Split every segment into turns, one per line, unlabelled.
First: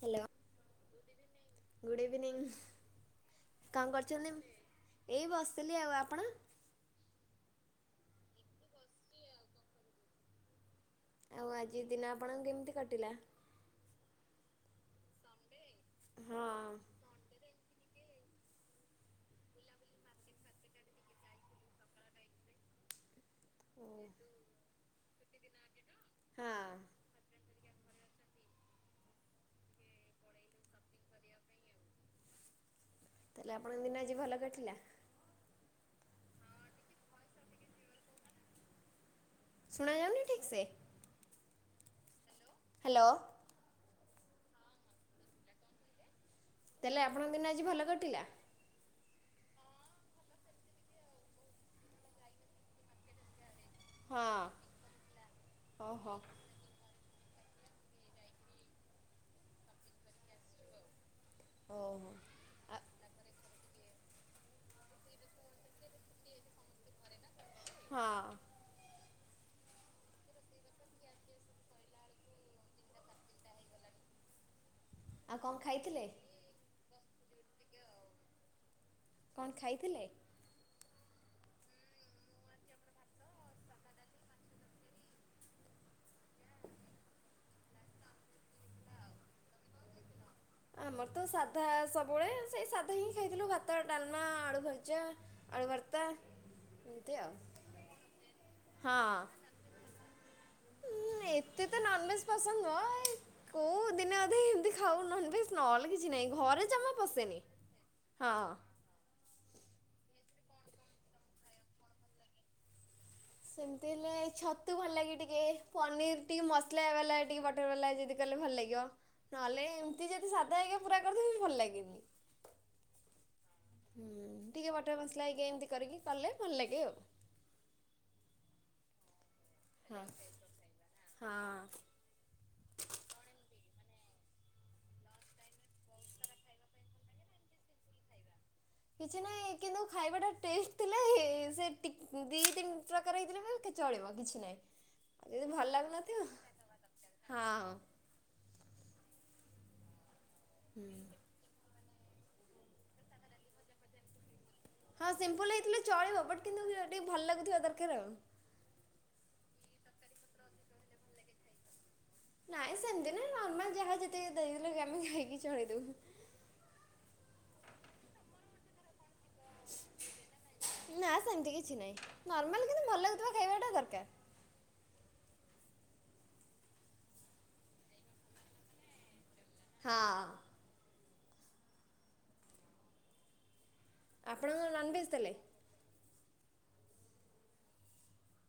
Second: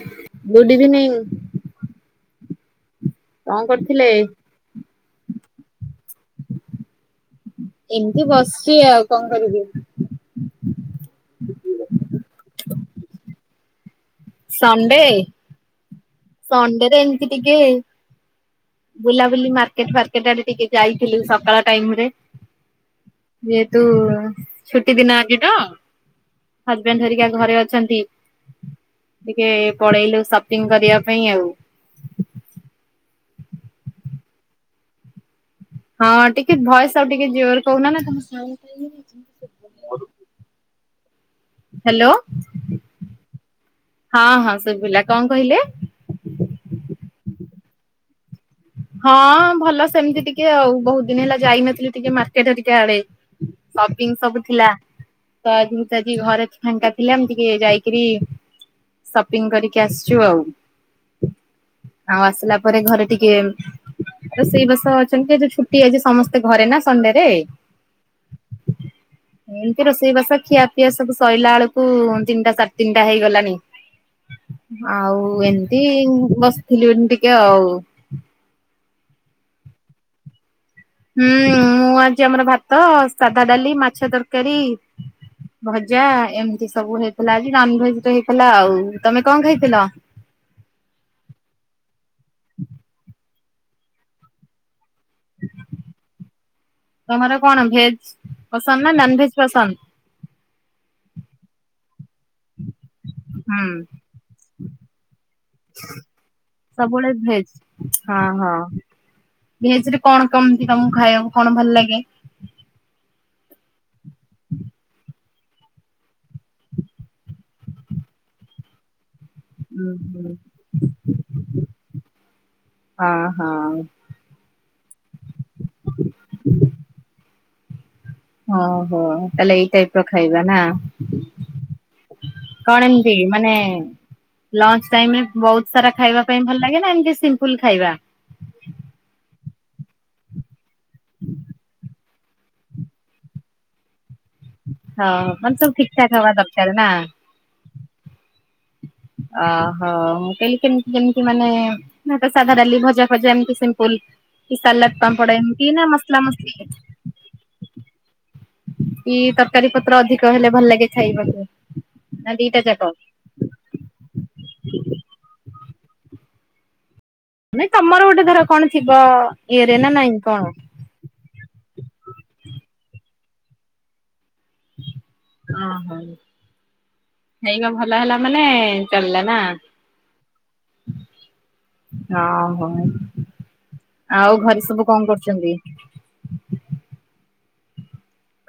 Hello
good evening
good evening. କଣ କରୁଛନ୍ତି ଏବେ ଏଇ ବସିଥିଲି ଆଉ। ଆପଣ
ଏମିତି ବସିଛି ଆଉ କଣ କରିବି?
ଆଉ ଆଜି ଦିନ ଆପଣଙ୍କର କେମିତି କଟିଲା?
ସଣ୍ଡେ।
ହଁ।
ସଣ୍ଡେରେ ଏମିତି ଟିକେ ବୁଲାବୁଲି ମାର୍କେଟ ଫାର୍କେଟ ଆଡେ ଟିକେ ଯାଇଥିଲୁ ସକାଳ ଟାଇମରେ। ଯେହେତୁ
ହଁ
ଛୁଟି ଦିନ ଆଜି ତ ହଜବେଣ୍ଡ ଧରିକି ଘରେ ଅ ସନ୍ଦୀପ। ଟିକେ ପଳେଇଲୁ ସପିଙ୍ଗ କରିବା ପାଇଁ ଆଉ।
ତାହେଲେ ଆପଣଙ୍କ ଦିନ ଆଜି ଭଲ କଟିଲା?
ହଁ ଟିକେ ଭଏସ ଆଉ ଟିକେ ଜୋର କହୁନା ନା।
ସୁଣା ଯାଉନି ଠିକ ସେ।
ହ୍ୟାଲୋ।
ହ୍ୟାଲୋ।
ହଁ ହଁ ଶୁଭିଲା କଣ କହିଲେ?
ତାହେଲେ ଆପଣଙ୍କ ଦିନ ଭଲ କଟିଲା?
ହଁ ଭଲ ସେମିତି ଟିକେ ଆଉ ବହୁତ ଦିନ ହେଲା ଯାଇନଥିଲି ଟିକେ ମାର୍କେଟ ଆଡେ। ସପିଙ୍ଗ
ହଁ
ସବୁ ଥିଲା ତ ଆଜି ତ ଆଜି
ଓହୋ
ଘରେ ଫାଙ୍କା ଥିଲେ ଏମିତି ଇୟ ଯାଇକିରି ସପିଂ କରିକି ଆସିଛୁ ଆଉ।
ଓହୋ।
ଆଉ ଆସିଲା ପରେ ଘରେ ଟିକେ ରୋଷେଇ ବାସ ଅଛନ୍ତି ଏ ଯୋଉ ଛୁଟି ଆଜି ସମସ୍ତେ ଘରେ ନା ସଣ୍ଡେ ରେ।
ହଁ।
ଏମିତି ରୋଷେଇବାସ ଖିଆ ପିଆ ସବୁ ସଇଲା ବେଳକୁ ତିନିଟା ସାଢେ ତିନିଟା ହେଇଗଲାଣି। ଆଉ
କଣ
ଏମିତି
ଖାଇଥିଲେ
ବସିଥିଲି ଟିକେ ଆଉ।
କଣ ଖାଇଥିଲେ?
ହୁଁ ମୁଁ ଆଜି ଆମର ଭାତ ସାଧା ଡାଲି ମାଛ ତରକାରୀ। ଭଜା। ଏମିତି ସବୁ ହେଇଥିଲା ଆଜି ନନ୍ ଭେଜ୍ ରେ ହେଇଥିଲା ଆଉ ତମେ କଣ ଖଇଥିଲ?
ଆମର ତ ସାଧା ସବୁବେଳେ ସେଇ ସାଧା ହିଁ ଖାଇଥିଲୁ ଭାତ ଡାଲମା ଆଳୁ ଭଜା। ଭଜା ଆଳୁ ଭରତା।
ତମର କଣ ଭେଜ ପସନ୍ଦ ନା ନନ
ହଁ
ଭେଜ ପସନ୍ଦ?
ଏତେ ତ ନନଭେଜ୍ ପସନ୍ଦ ନୁହଁ।
ହୁଁ।
ଦିନ ଅଧେ ଏମତି ଖାଉ ନନ୍ ଭେଜ ନହେଲେ କିଛି ନାହିଁ ଘରେ ଜମା
ସବୁବେଳେ
ପଶେନି ହଁ।
ଭେଜରେ କଣ କେମିତି ତମକୁ ଖାଇବାକୁ କଣ ଭଲ ଲାଗେ?
ସେମିତି ହେଲେ ଛତୁ ଭଲ ଲାଗେ ଟିକେ ପନିର ଟିକେ ମସଲା ବାଲା ଟିକେ ବଟର ବାଲା ଯଦି କହ ଭଲ ଲାଗିବ ନହେଲେ
ଉଁ
ଏମିତି ଯଦି
ହୁଁ
ସାଧା ହେରିକା ପୁରା କରିଥିବି ଭଲ ଲାଗେନି।
ହଁ ହଁ
ହୁଁ ଟିକେ ବଟର ମସଲା ଏମିତି କରିକି କଲେ ଭଲ ଲାଗେ ଆଉ।
ଓହୋ ହୋ। ତାହଲେ ଏଇ ଟାଇପ
ହଁ
ର ଖାଇବା ନା
ହଁ।
କଣ ଏମିତି ମାନେ ଲଞ୍ଚ ଟାଇମ୍ ରେ ବହୁତ ସାରା ଖାଇବା ପାଇଁ ଭଲ ଲାଗେ ନା ଏମିତି ସିମ୍ପୁଲ ଖାଇବା?
କିଛି ନାହିଁ କିନ୍ତୁ ଖାଇବା ଟା ଟେଷ୍ଟ ଥିଲେ ହେ ସେ ଟିକ ଦି ତିନି ପ୍ରକାର ହେଇଥିଲେ ବି କି ଚଳିବ। କିଛି ନାହିଁ
ହଁ
ଆଉ ଯଦି
ମାନେ
ଭଲ
ସବୁ ଠିକ ଠାକ
ଲାଗୁନଥିବ
ହବା ଦରକାର ନା?
ହଁ।
ଓହୋ! ମୁଁ କହିଲି
ହୁଁ
କେମତି କେମିତି ମାନେ ନା ତ, ସାଧା ଡାଲି ଭଜା ଫଜା ଏମିତି ସିମ୍ପଲ୍।
ହଁ ସିମ୍ପଲ୍ ହେଇଥିଲେ ଚଳିବ। ବଟ୍
ମସଲି
କିନ୍ତୁ ଟିକେ ଭଲ ଲାଗୁଥିବା ଦରକାର ଆଉ।
କି ତରକାରୀପତ୍ର ଅଧିକ ହେଲେ ଭଲ ଲାଗେ ଖାଇବାକୁ? ନା ଦିଟା
ନାଇଁ
ଯାକ?
ସେମିତି ନାହିଁ ନର୍ମାଲ୍ ଯାହା ଯେତିକି ଦେଇଲେ ବି ଆମେ ଖାଇକି ଚଳେଇ
ନାଇଁ ତୋମର ଗୋଟେ ଧର କଣ ଥିବ ଇଏରେ ନା ନାଇଁ କଣ?
ନା ସେମିତି କିଛି ନାହିଁ ନର୍ମାଲ୍ କିନ୍ତୁ ଭଲ ଲାଗୁଥୁବା ଖାଇବା ଟା ଦରକାର।
ଓ ହଉ ଖାଇବା ଭଲ ହେଲା ମାନେ ଚାଲିଲା ନା?
ହଁ
ନା, ହଁ। ଆଉ ଘରେ
ଆପଣଙ୍କର
ସବୁ କଣ
ନନଭେଜ୍ ତାହେଲେ
କରୁଛନ୍ତି?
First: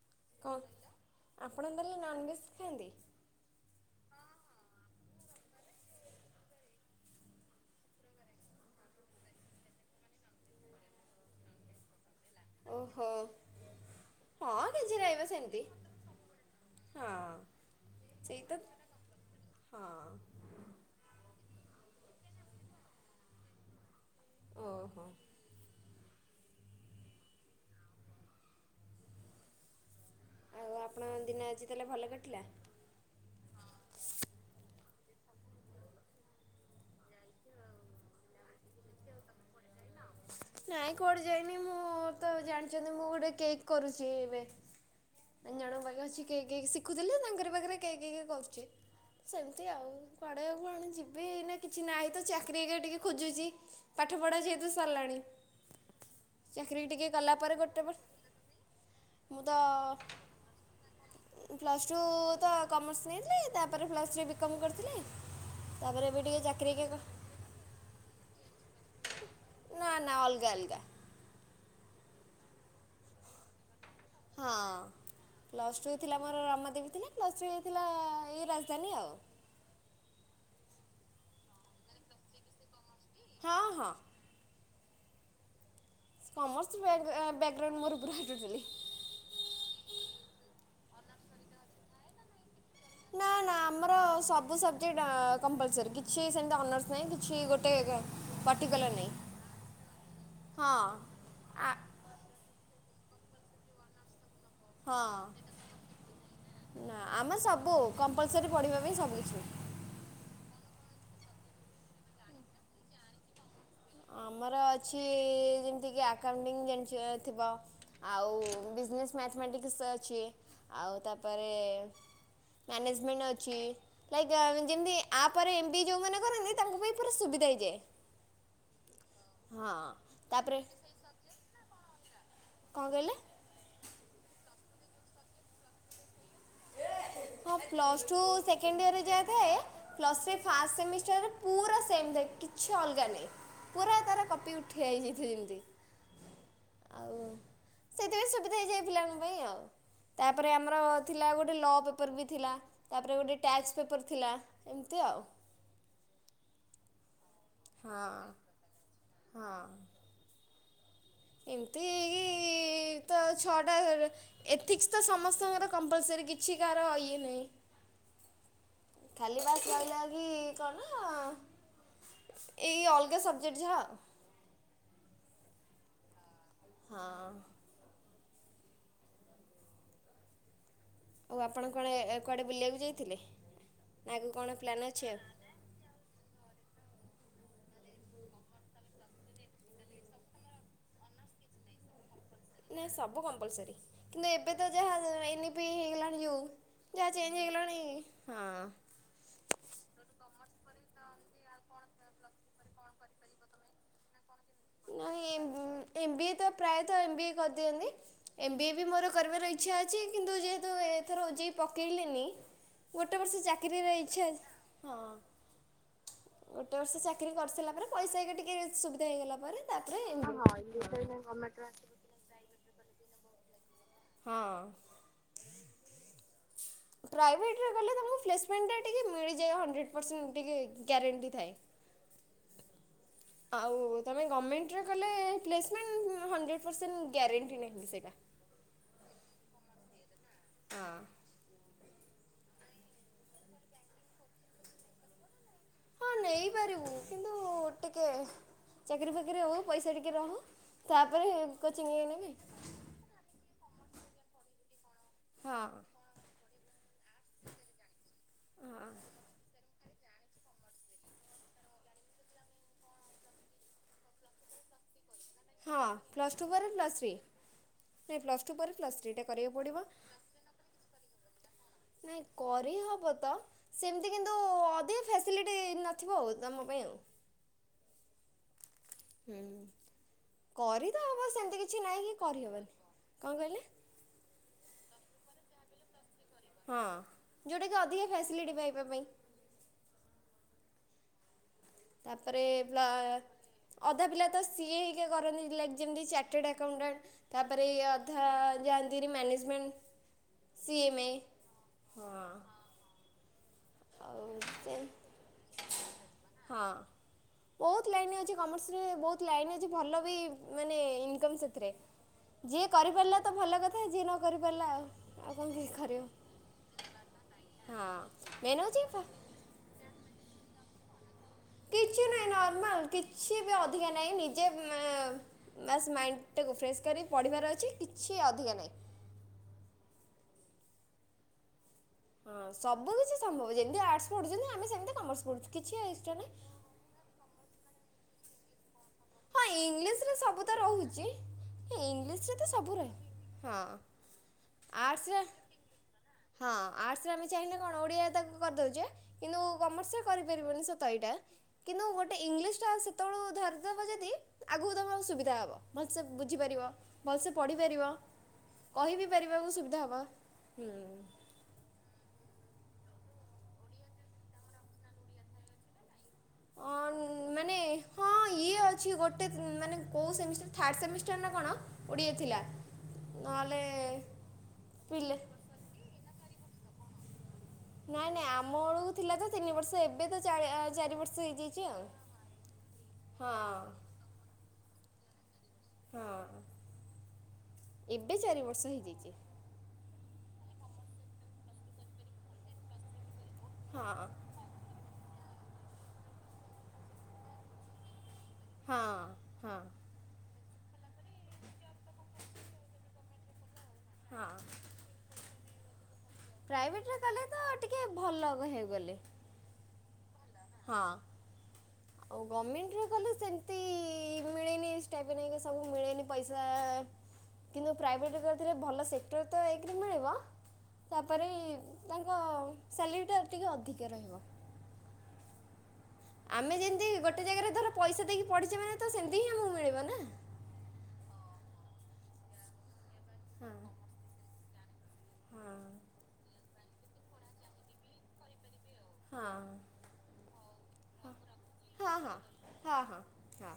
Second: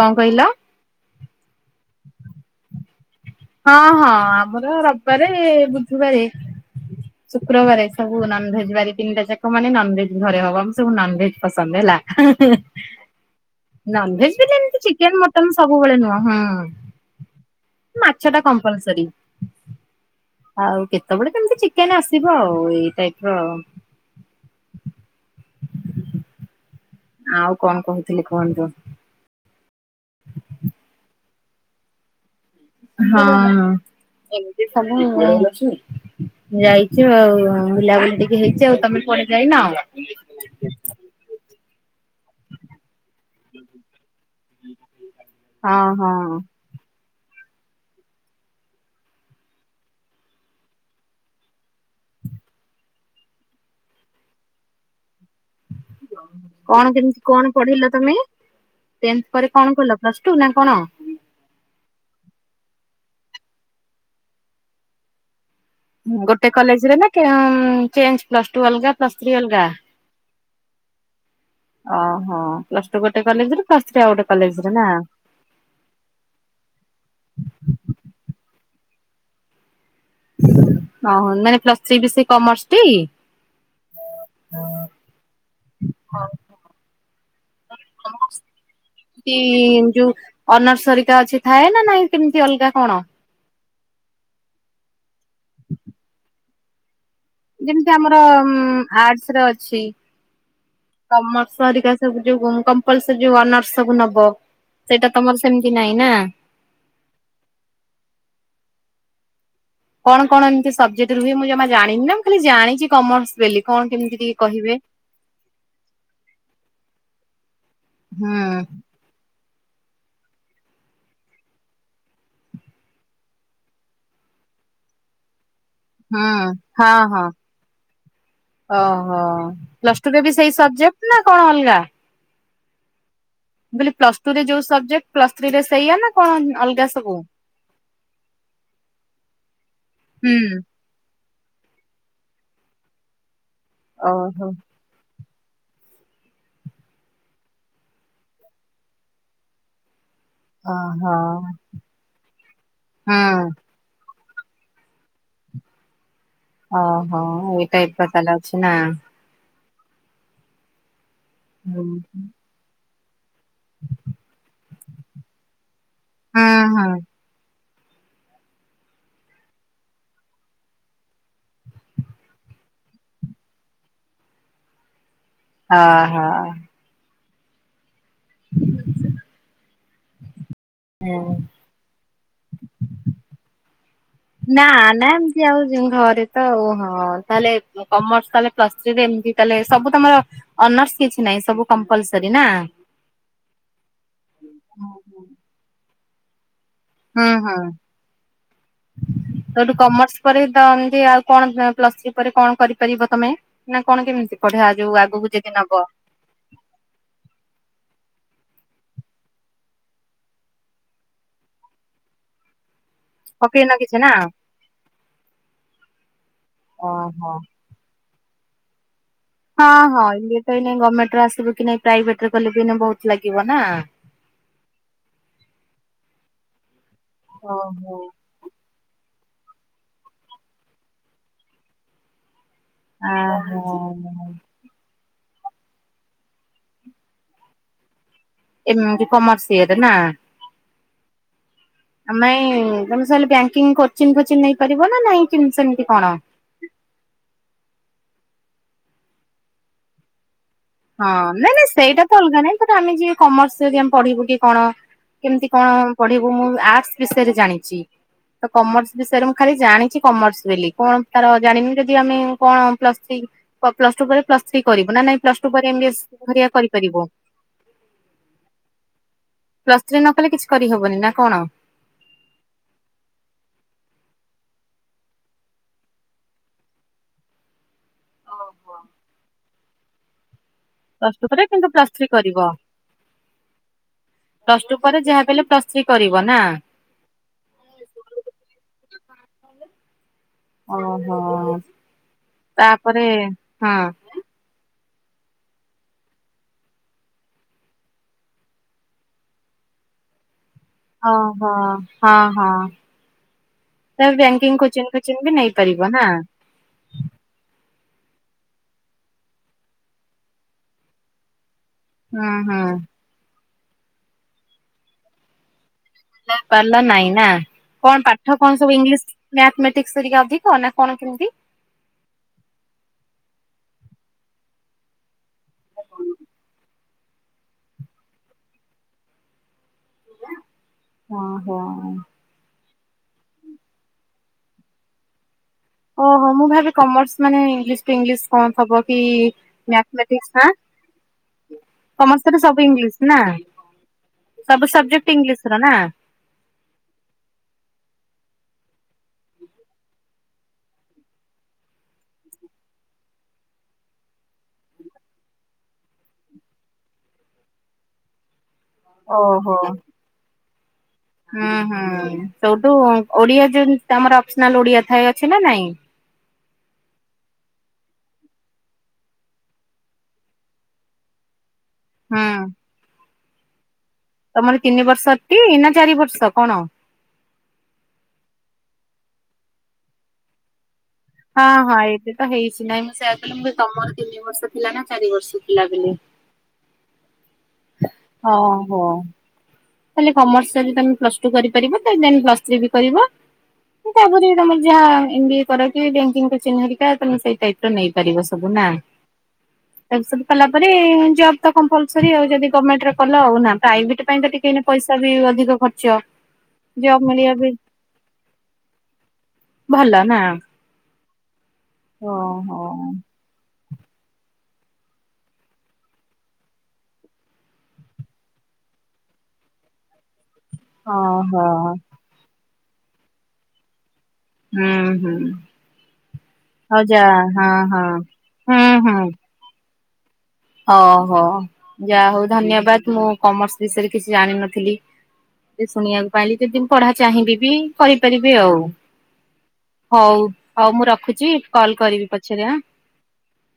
କଣ କହିଲ?
ଆପଣ ତାହାଲେ ନନଭେଜ୍ ଖାଆନ୍ତି?
ହଁ, ହଁ ଆମର ରବିବାରେ ବୁଧବାରେ ଶୁକ୍ରବାରେ ସବୁ ନନଭେଜ୍ ବାରି ତିନିଟା ଯାକ ମାନେ ନନଭେଜ୍ ଘରେ ହବ। ଆମ ସବୁ ନନଭେଜ୍ ପସନ୍ଦ ହେଲା। ହଁ, ରେ।
ଓହୋ
ନନଭେଜ୍ ବି
ହଁ
ଯେମିତି
କିଛି ନାହିଁ
ଚିକେନ୍
ମ
ମଟନ୍
ସେମିତି
ସବୁବେଳେ ନୁହଁ। ହୁଁ,।
ହଁ।
ମାଛ ଟା
ସେଇତ
କମ୍ପଲସରି।
ହଁ
ଆଉ କେତେବଳେ ସେମିତି ଚିକେନ୍ ଆସିବ ଆଉ ଏଇ ଟାଇପ୍ ର।
ଓହୋ!
ଆଉ କଣ କହୁଥିଲେ କୁହନ୍ତୁ?
ଆଉ ଆପଣଙ୍କ ଦିନ ଆଜି ତାହେଲେ ଭଲ କଟିଲା?
ହଁ ଏମିତି ସମୟ ଅଛି। ଯାଇଚ ଆଉ ବୁଲାବୁଲି ଟିକେ ହେଇଚି ଆଉ। ତୋମେ କୁଆଡେ ଯାଇନ?
ନାଇଁ କୁଆଡେ ଯାଇନି। ମୁଁ ତ ଜାଣିଛନ୍ତି ମୁଁ ଗୋଟେ କେକ୍ କରୁଛି ଏବେ।
ହଁ, ହଁ।
ଥିଲି ତାଙ୍କରି ପାଖରେ କେକ୍ ଏକା କରୁଚେ। ସେମତି ଆଉ କୁଆଡେ ଆଉ କୁଆଡେ ଯିବି ଏଇନେ କିଛି ନାହିଁ ତ ଚାକିରି ଏକା ଟିକେ ଖୋଜୁଚି। ପାଠ ପାଠ ପଢ଼ା ଯେହେତୁ ସରିଲାଣି। ଚାକିରି
କଣ
ଟିକେ
କେମିତି
କଲା
କଣ
ପରେ ଗୋଟେ ବ
ପଢିଲ ତୋମେ? ଟେନ୍ଥ
ମୁଁ ତ
ପରେ କଣ କଲ ପ୍ଲସ୍ ଟୁ ନା କଣ?
ପ୍ଲସ୍ ଟୁ ତ କମର୍ସ ନେଇଥିଲି ତାପରେ ପ୍ଲସ୍ ଥ୍ରୀ ବିକମ୍ କରିଥିଲି। ତାପରେ ଏବେ
ହଁ
ଟିକେ
ଗୋଟେ
ଚାକିରି
କଲେଜ୍ ରେ
ହେରିକା
ନା କେମ୍ ଚେଞ୍ଜ ପ୍ଲସ୍ ଟୁ ଅଲଗା ପ୍ଲସ ଥ୍ରି ଅଲଗା?
ଗା- ଅଲଗା।
ଓ ହଁ ପ୍ଲସ ଟୁ ଗୋଟେ କଲେଜ୍ ରୁ
ହଁ ପ୍ଲସ୍ ଟୁ ଥିଲା ମୋର ରମାଦେବୀ ଥିଲା। ପ୍ଲସ୍ ଥ୍ରି ଏଇ ଥିଲା ଏଇ ରାଜ କେନି ଆଉ।
ଓ ହଁ ମାନେ ପ୍ଲସ୍ ଥ୍ରୀ ବି ସେଇ କମର୍ସ ଟି?
ହଁ, ହଁ। କମର୍ସ ବେଙ୍ଗେ ଏ
ପି ଯୋଉ ଅନର୍ସରୀ ତ ଅଛି ଥାଏ ନା ନାଇଁ ଏମତି ଉଁ, କି ଅଲଗା କଣ?
ନା ନା ଆମର ସବୁ ସବଜେକ୍ଟ ଅ, କମ୍ପଲସରି କିଛି ସେମିତି ଅନର୍ସ ନାହିଁ କି
ଯେମିତି ଆମର ଉଁ, ଆର୍ଟସ ର ଅଛି।
ହଁ
କମର୍ସ
ଆ-
ହରିକା ସବୁ ଯୋଉ ଉଁ, କମ୍ପଲସରି ଯୋଉ ଅନର୍ସ ସବୁ ନବ।
ହଁ,
ସେଇଟା ତମର ସେମିତି ନାଇଁ ନା।
ନା ଆମେ ସବୁ କମ୍ପଲସରି ପଢ଼ିବା ପାଇଁ ସବୁ କିଛି।
କଣ କଣ ଏମିତି ସବଜେକ୍ଟ ରୁହେ ମୁଁ ଜମା ଜାଣିନି ନା, ମୁଁ ଖାଲି ଜାଣିଛି କମର୍ସ ବେଲି।
ଆମର ଅଛି ଯେମତି କି ଆକାଉଣ୍ଟିଂ ଜାଣ [unintelligible] ଥିବ।
ହୁଁ
ଆଉ ବିଜନେସ୍ ମ୍ୟାଥମେଟିକ୍ସ ଅଛି, ଆଉ ତାପରେ ମ୍ୟାନେଜମ୍ୟାଣ୍ଟ ଅଛି ଲାଇକ୍ ଏ ଯେମତି ଆ ପରେ ପି ଜି ଯୋଉମାନେ
ହୁଁ
କରନ୍ତି ତାଙ୍କ
ହଁ
ପାଇଁ ପୁରା
ହଁ
ସୁବିଧା ହେଇଯାଏ।
ଓହୋ
ହଁ
ପ୍ଲସ ଟୁ ରେ ବି ସେଇ ସବଜେକ୍ଟ ନା କଣ ଅଲଗା?
କଁ କହିଲେ?
ମୁଁ କହିଲି ପ୍ଲସ ଟୁ ରେ ଯୋଉ ସବଜେକ୍ଟ ପ୍ଲସ ଥ୍ରୀ ରେ ସେଇଆ ନା କଣ ଅଲଗା ସବୁ?
ହଁ ପ୍ଲସ ଟୁ ସେକେଣ୍ଡ ଇୟରରେ ଯାଇଥାଏ ପ୍ଲସ ଥ୍ରୀ
ହୁଁ
ଫାଷ୍ଟ ସେମିଷ୍ଟାର ପୁରା ସେମ୍ ଥାଏ। କିଛି ଅଲଗା ନାହିଁ ପୁରା ତାର
ଓହୋ
କପି ଉଠି ଆଇ ଯାଇଥାଏ। ଆଉ ସେଥିପାଇଁ ସୁବିଧା ହେଇଯାଏ ପିଲାଙ୍କ ପାଇଁ ଆଉ। ତାପରେ ଆମର
ଓହୋ
ଥିଲା ଗୋଟେ ଲ ପେପର ବି ଥିଲା। ତାପରେ ଗୋଟେ
ହୁଁ।
ଟ୍ୟାଚ ପେପର ଥିଲା, ଏମତି ଆଉ।
ଓହୋ ଏଇଟା ଏ
ହଁ
ବ ତାଲା ଅଛି ନା।
ହଁ। ଏମତି
ହୁଁ
ଏଇ ତ ଛଅଟା ଏଥିକ୍ସ ତ ସମସ୍ତଙ୍କର କମ୍ପଲସରି କିଛି କାହାର
ହୁଁ
ଇଏ ନାହିଁ। ଖାଲି ବାସ ରହିଲା କି କଣ ଏଇ ଅଲଗା ସବଜେକ୍ଟ ଯାହା।
ଅ ହ।
ହଁ
ହଁ
ଆଉ ଆପଣ କୁଆ କୁଆଡେ ବୁଲିଆକୁ ଯାଇଥିଲେ? ନା ଆଗକୁ କ'ଣ
ନା
ପ୍ଲାନ୍
ନା
ଅଛି
ଏମତି ଆଉ ଯ ଘରେ ତ ଓହୋ। ହଁ ତାହଲେ କମର୍ସ ତାହେଲେ ପ୍ଲସ୍ ଥ୍ରୀ ରେ ଏମତି ତାହଲେ ସବୁ ତମର ଅନର୍ସ କିଛି ନାହିଁ ସବୁ କମ୍ପଲସ
ନାଇଁ ସବୁ କମ୍ପଲସରି କିନ୍ତୁ ଏବେ ତ ଯାହା ଏନ ଇ ପି ହେଇଗଲାଣି ଯୋଉ ଯାହା
ହୁଁ
ଚେଞ୍ଜ
ହଁ
ହେଇଗଲାଣି ହଁ
ସୋଉଠୁ କମର୍ସ ପରେ ତ ଏମିତି ଆଉ କଣ ପ୍ଲସ୍‌ ଥ୍ରୀ ପରେ କଣ କରିପାରିବ ତମେ ନା କଣ କେମତି?
ନାଇଁ ଏମ ଏମ ବି ଏ ତ ପ୍ରାୟତଃ ଏମ ବି ଏ କର ଦିଅନ୍ତି। ଏମ୍ ବି ଏ ବି ମୋର କରିବାର ଇଚ୍ଛା ଅଛି କିନ୍ତୁ ଯେହେତୁ ଏଥର ଓ ଜେ ଇ ଇ ପକେଇଲିନି ଗୋଟେ ବର୍ଷ
ପକେଇନ
ଚାକିରୀ ର
କିଛି ନା
ଇଚ୍ଛା ଅଛି, ହଁ। ଗୋଟେ ବର୍ଷ
ଓହୋ।
ଚାକିରୀ କରିସାରିଲା ପରେ ପଇସା ହେଇ ଟିକେ ସୁବିଧା ହେଇଗଲା ପରେ
ହଁ
ତାପରେ
ହଁ
ଏମ୍ ବି
ଇଏ ତ ଏଇନା ଗମେଣ୍ଟର ଆସିବ କି ନାଇଁ ପ୍ରାଇଭେଟରେ କଲେ ବି ଏନା ବହୁତ ଲାଗିବ ନା।
ହଁ। ପ୍ରାଇଭେଟରେ କଲେ
ଓହୋ।
ତମକୁ ପ୍ଳେସ୍‌ମେଣ୍ଟ ଟା ଟିକେ ମିଳି ଯାଏ ହଣ୍ଡ୍ରେଡ ପରସେଣ୍ଟ ଟିକେ ଗ୍ୟାରେଣ୍ଟି ଥାଏ।
ଓହୋ
ଆଉ ତମେ ଗମେଣ୍ଟରେ କଲେ ପ୍ଲେସମେଣ୍ଟ ହଣ୍ଡ୍ରେଡ ପର୍ସେଣ୍ଟ ଗ୍ୟାରେଣ୍ଟି ନାହିଁ ସେଇଟା।
ଏମିତି କମର୍ସ ଇଏରେ ନା।
ହଁ
ଆମାଇ ଆମେ ତମେ ସଇଲେ ବ୍ୟାଙ୍କିଙ୍କ କୋଚିଂ ଫୋଚିଂ ନେଇ ପାରିବ ନା ନାଇଁ? କେମିତି ସେମିତି କଣ?
ହଁ ନେଇପାରିବୁ କିନ୍ତୁ ଟିକେ ଚାକିରୀ ଫାକିରୀ ହଉ ପଇସା ଟିକେ ରହୁ।
ହଁ
ତାପରେ
ନାଇଁ ନାଇଁ
କୋଚିଂ
ସେଇଟା ତ
ନେବି
ଅଲଗା ନାଇଁ ତ ଆମେ ଯିଏ କମର୍ସ ଯଦି ଆମେ ପଢିବୁ କି କଣ କେମତି
ହଁ
କଣ ପଢିବୁ ମୁଁ ଆର୍ଟସ ବିଷୟରେ ଜାଣିଚି ତ
ହଁ।
କମର୍ସ ବିଷୟରେ ମୁଁ ଖାଲି ଜାଣିଚି କମର୍ସ ବେଲି, କଣ ତାର ଜାଣିନି ଯଦି ଆମେ ପ୍ଲସ ଥ୍ରୀ କ ପ୍ଲସ ଟୁ ପରେ ପ୍ଲସ ଥ୍ରୀ କରିବୁ ନ ନାଇଁ ପ୍ଲସ ଟୁ ପରେ ଏମ ବି
ହଁ
ଏସ
ପ୍ଲସ୍ ଟୁ
ଗୁରା
ପରେ ପ୍ଲସ୍
କରିପାରିବୁ।
ଥ୍ରୀ ନାଇଁ ପ୍ଲସ ଟୁ ପରେ ପ୍ଲସ୍ ଥ୍ରୀ ଟା କରିବାକୁ ପଡିବ।
ପ୍ଲସ ଥ୍ରୀ ନ କଲେ କିଛି କରିହବନି ନା କଣ?
ନାଇଁ କରିହବ ତ ସେମତି କିନ୍ତୁ ଅଧିକ ଫେସିଲିଟି ନଥିବ ଆଉ, ତମ ପାଇଁ ଆଉ। ହୁଁ କରି ତ
ପ୍ଲସ
ହବ
ଟୁ ପରେ
ସେମତି
କିନ୍ତୁ
କିଛି
ପ୍ଲସ
ନାହିଁ
ଥ୍ରୀ
କି
କରିବ
କରିହବନି। କଣ କହିଲେ?
ପ୍ଲସ ଟୁ ପରେ ଯାହା ହେଲେ ପ୍ଲସ ଥ୍ରୀ କରିବୁ।
ହଁ ଯୋଉଟା କି ଅଧିକା ଫ୍ୟାସଲିଟି ପାଇବା ପାଇଁ।
ଓହୋ।
ତାପରେ [unintelligible]
ତାପରେ ହଁ
ପ୍ରାୟର ଅଧା ପିଲା ତ ସିଏ ହେଇ ଟିକେ କରନ୍ତି ଲାଇକ୍ ଯେମିତି ଚାର୍ଟେଡ଼ ଆକାଉଣ୍ଟାଣ୍ଟ ତାପରେ ଅଧା ଯାଆନ୍ତି ମ୍ୟାନେଜମେଣ୍ଟ ହ
ଅ ହୋ ହଁ ହଁ। ତମେ
ଆଉ
ବ୍ୟାଙ୍କିଙ୍ଗ
ସେ
କୋଚି ଫୋଚିଙ୍ଗ୍ ବି ନେଇପାରିବ ନାଁ
ହଁ। ବହୁତ ଲାଇନ ଅଛି କମର୍ସରେ ବହୁତ ଲାଇନ୍ ଅଛି ଭଲ ବି ମାନେ ଇନକମ୍ ସେଥିରେ
ହୁଁ ହୁଁ
ଯିଏ କରିପାରିଲା ତ ଭଲ କଥା ଯିଏ ନ କରି ପାରିଲା ଆଉ ଆଉ କଣ [unintelligible]
ପାରିଲ ନାଇଁ ନା କଣ
ହଁ
ପାଠ
ମେନ୍
କଣ ସବୁ
ହଉଛି
ଇଂଲିଶ ମ୍ୟାଥ୍ମେଟିକ୍ସ୍ ହେରିକା ଅଧିକ ନା କଣ କେମିତି?
କିଛି ନାଇଁ ନର୍ମାଲ୍ କିଛି ବି ଅଧିକା ନାଇଁ ନିଜେ ବାସ୍ ମାଇ ଫ୍ରେସ୍ କରି ପଢ଼ିବାର କିଛି ଅଧିକା ନାଇ
ଅ ହୋ।
ହଁ ସବୁ କିଛି ସମ୍ଭବ ଯେମିତି ଆର୍ଟସ ପଢୁଛନ୍ତି ଆମେ ସେମିତି କମର୍ସ ପଢୁଛୁ
ଓହୋ ମୁଁ ଭାବିଲି କମର୍ସ ମାନେ ଇଙ୍ଗଲିସ୍ ଟୁ ଇଙ୍ଗଲିସ୍ କଣ ଥବ କି
ହଁ ଇଂଲିଶରେ
ମ୍ୟାଥିମେଟିକ୍ସ୍
ସବୁ ତ
ହାଁ।
ରହୁଛି ଇଂଲିଶରେ
କମର୍ସରେ
ତ ସବୁ
ଇଂଲିଶ ନା
ରହିଲା ହଁ
ସବୁ ସବଜେକ୍ଟ
ଆର୍ଟ୍ସ ରେ
ଇଂଲିଶ ର ନା
ହଁ ଆର୍ଟ୍ସରେ ଆମେ ଚାହିଁଲେ କଣ ଓଡିଆ ତା ଉଚେ କିନ୍ତୁ କମର୍ସରେ କରିପାରିବୁନି ସତ ଏଇଟା କିନ୍ତୁ ଗୋଟେ ଇଂଲିସ ଟା ସେତେ ବେଳ ଧ ଯଦି ଆଗକୁ ତମେ ସୁବିଧା ହବ ଭଲସେ ବୁଝିପାରିବ ଭଲସେ ପଢିପାରିବ କହିିବି ପାରିବାକୁ
ଓହୋ
ସୁବିଧା ହବ ହୁଁ
ହୁଁ ହୁଁ ସୋଉଟୁ ଓଡିଆ ଯେ ଆମର ଅପସ୍ନାଲ୍ ଓଡିଆ ଥାଏ ଅଛି ନା ନାଇଁ
ଅଁ ମାନେ ହଁ ଇଏ ଅଛି ଗୋଟେ ମାନେ କୋଉ ସେମିଷ୍ଟାର୍ ଥାର୍ଡ ସେମିଷ୍ଟାର ନା କଣ? ଓଡ଼ିଏ ଥିଲା
ହୁଁ
ନହେଲେ
ତମର ତିନି
ପିଲେ
ବର୍ଷଟି ନା ଚାରି ବର୍ଷ କଣ?
ନାଇଁ ନାଇଁ ଆମ ବେଳକୁ ଥିଲା ତ ତିନି ବର୍ଷ ଏବେ ତ ଚାରି ଚାରି ବର୍ଷ
ହଁ
ହେଇଯାଇଛି
ହଁ
ଆଉ
ଏବେ ତ ହେଇଛି ନାଇଁ ମୁଁ ସେଇୟା କହିଲି
ହଁ
ତମର ତିନି ବର୍ଷ ଥିଲା ନା ଚାରି ବର୍ଷ ଥିଲା ବୋଲି
ହଁ ଏବେ ଚାରି ବର୍ଷ ହେଇଯାଇଛି
କମର୍ସରେ ତମେ ପ୍ଲସ୍ ଟୁ କରିପାରିବେ ଦେନ୍ ପ୍ଲସ୍ ଥ୍ରୀ ବି କରିବ
ହଁ
ତାପରେ ତମର ଯାହା ଏମ୍ ବିଏ କରି କି ବେଙ୍କ୍କିଙ୍ଗ୍ କୋଚିଙ୍ଗ୍ ହେରିକା ତମେ ସେଇ ଟାଇପର ନେଇ ପାରିବ। ପାରିବ ସବୁ ନା
ହଁ
[unintelligible]
ହଁ
ତା ସ ମାନେ ଜବ ତ କମ୍ପଲସରି ଆଉ ଯଦି ଗମେଣ୍ଟରେ କଲ ଆଉ ନା ପ୍ରାଇଭେଟ ପାଇଁ
ହଁ
ତ ଟିକେ ସେଟାବି ଅଧିକ ଖର୍ଚ୍ଚ
ପ୍ରାଇଭେଟରେ
ଜବ୍
କଲେ
ମିଳିବା
ତ
ବି
ଟିକେ ଭଲ ହେଇଗଲେ
ଭଲ ନା
ହଁ ଆଉ
ଓହୋ।
ଗମେଣ୍ଟ୍ କଲେ ସେମତି ମିଳି ମିଳେନି ସ୍ଟାାଇପେନ୍ ହେଇକି ସବୁ ମିଳେନି ପଇସା କିନ୍ତୁ ପ୍ରାଇଭେଟ୍ କରିଥିଲେ ଭଲ ସେକ୍ଟର ତ ଏକ୍ ରେ ମିଳିବ ତାପରେ
ଓହୋ
ତାଙ୍କ ସାଲେରୀ ଟା ଟିକେ ଅଧିକ ରହିବ।
ହୁଁ ହୁଁ।
ଆମେ
ହଉ
ଯେମିତି
ଯା
ଗୋଟେ
ହଁ
ଜାଗାରେ ଧର
ହଁ
ପଇସା ଦେଇକି ପଢ଼ିଛେ ମାନେ ତ ସେମିତି ହିଁ ଆମକୁ ମିଳିବ ନା
ଅହୋ ଯାହା ହଉ ଧନ୍ୟବାଦ ମୁଁ
ହଁ
କମର୍ସ ବିଷୟରେ କିଛି ଜାଣିନ ଥିଲି
ହଁ
ସେ ଶୁଣିବାକୁ ପାଇଲି ଯଦି ମୁଁ ପଢା ଚାହିଁବି ବି କରିପାରିବି ଆଉ
ହଁ
ହଉ ହଉ ମୁଁ ରଖୁଛି କଲ କରିବି ପଛରେ ହାଁ
ହଁ।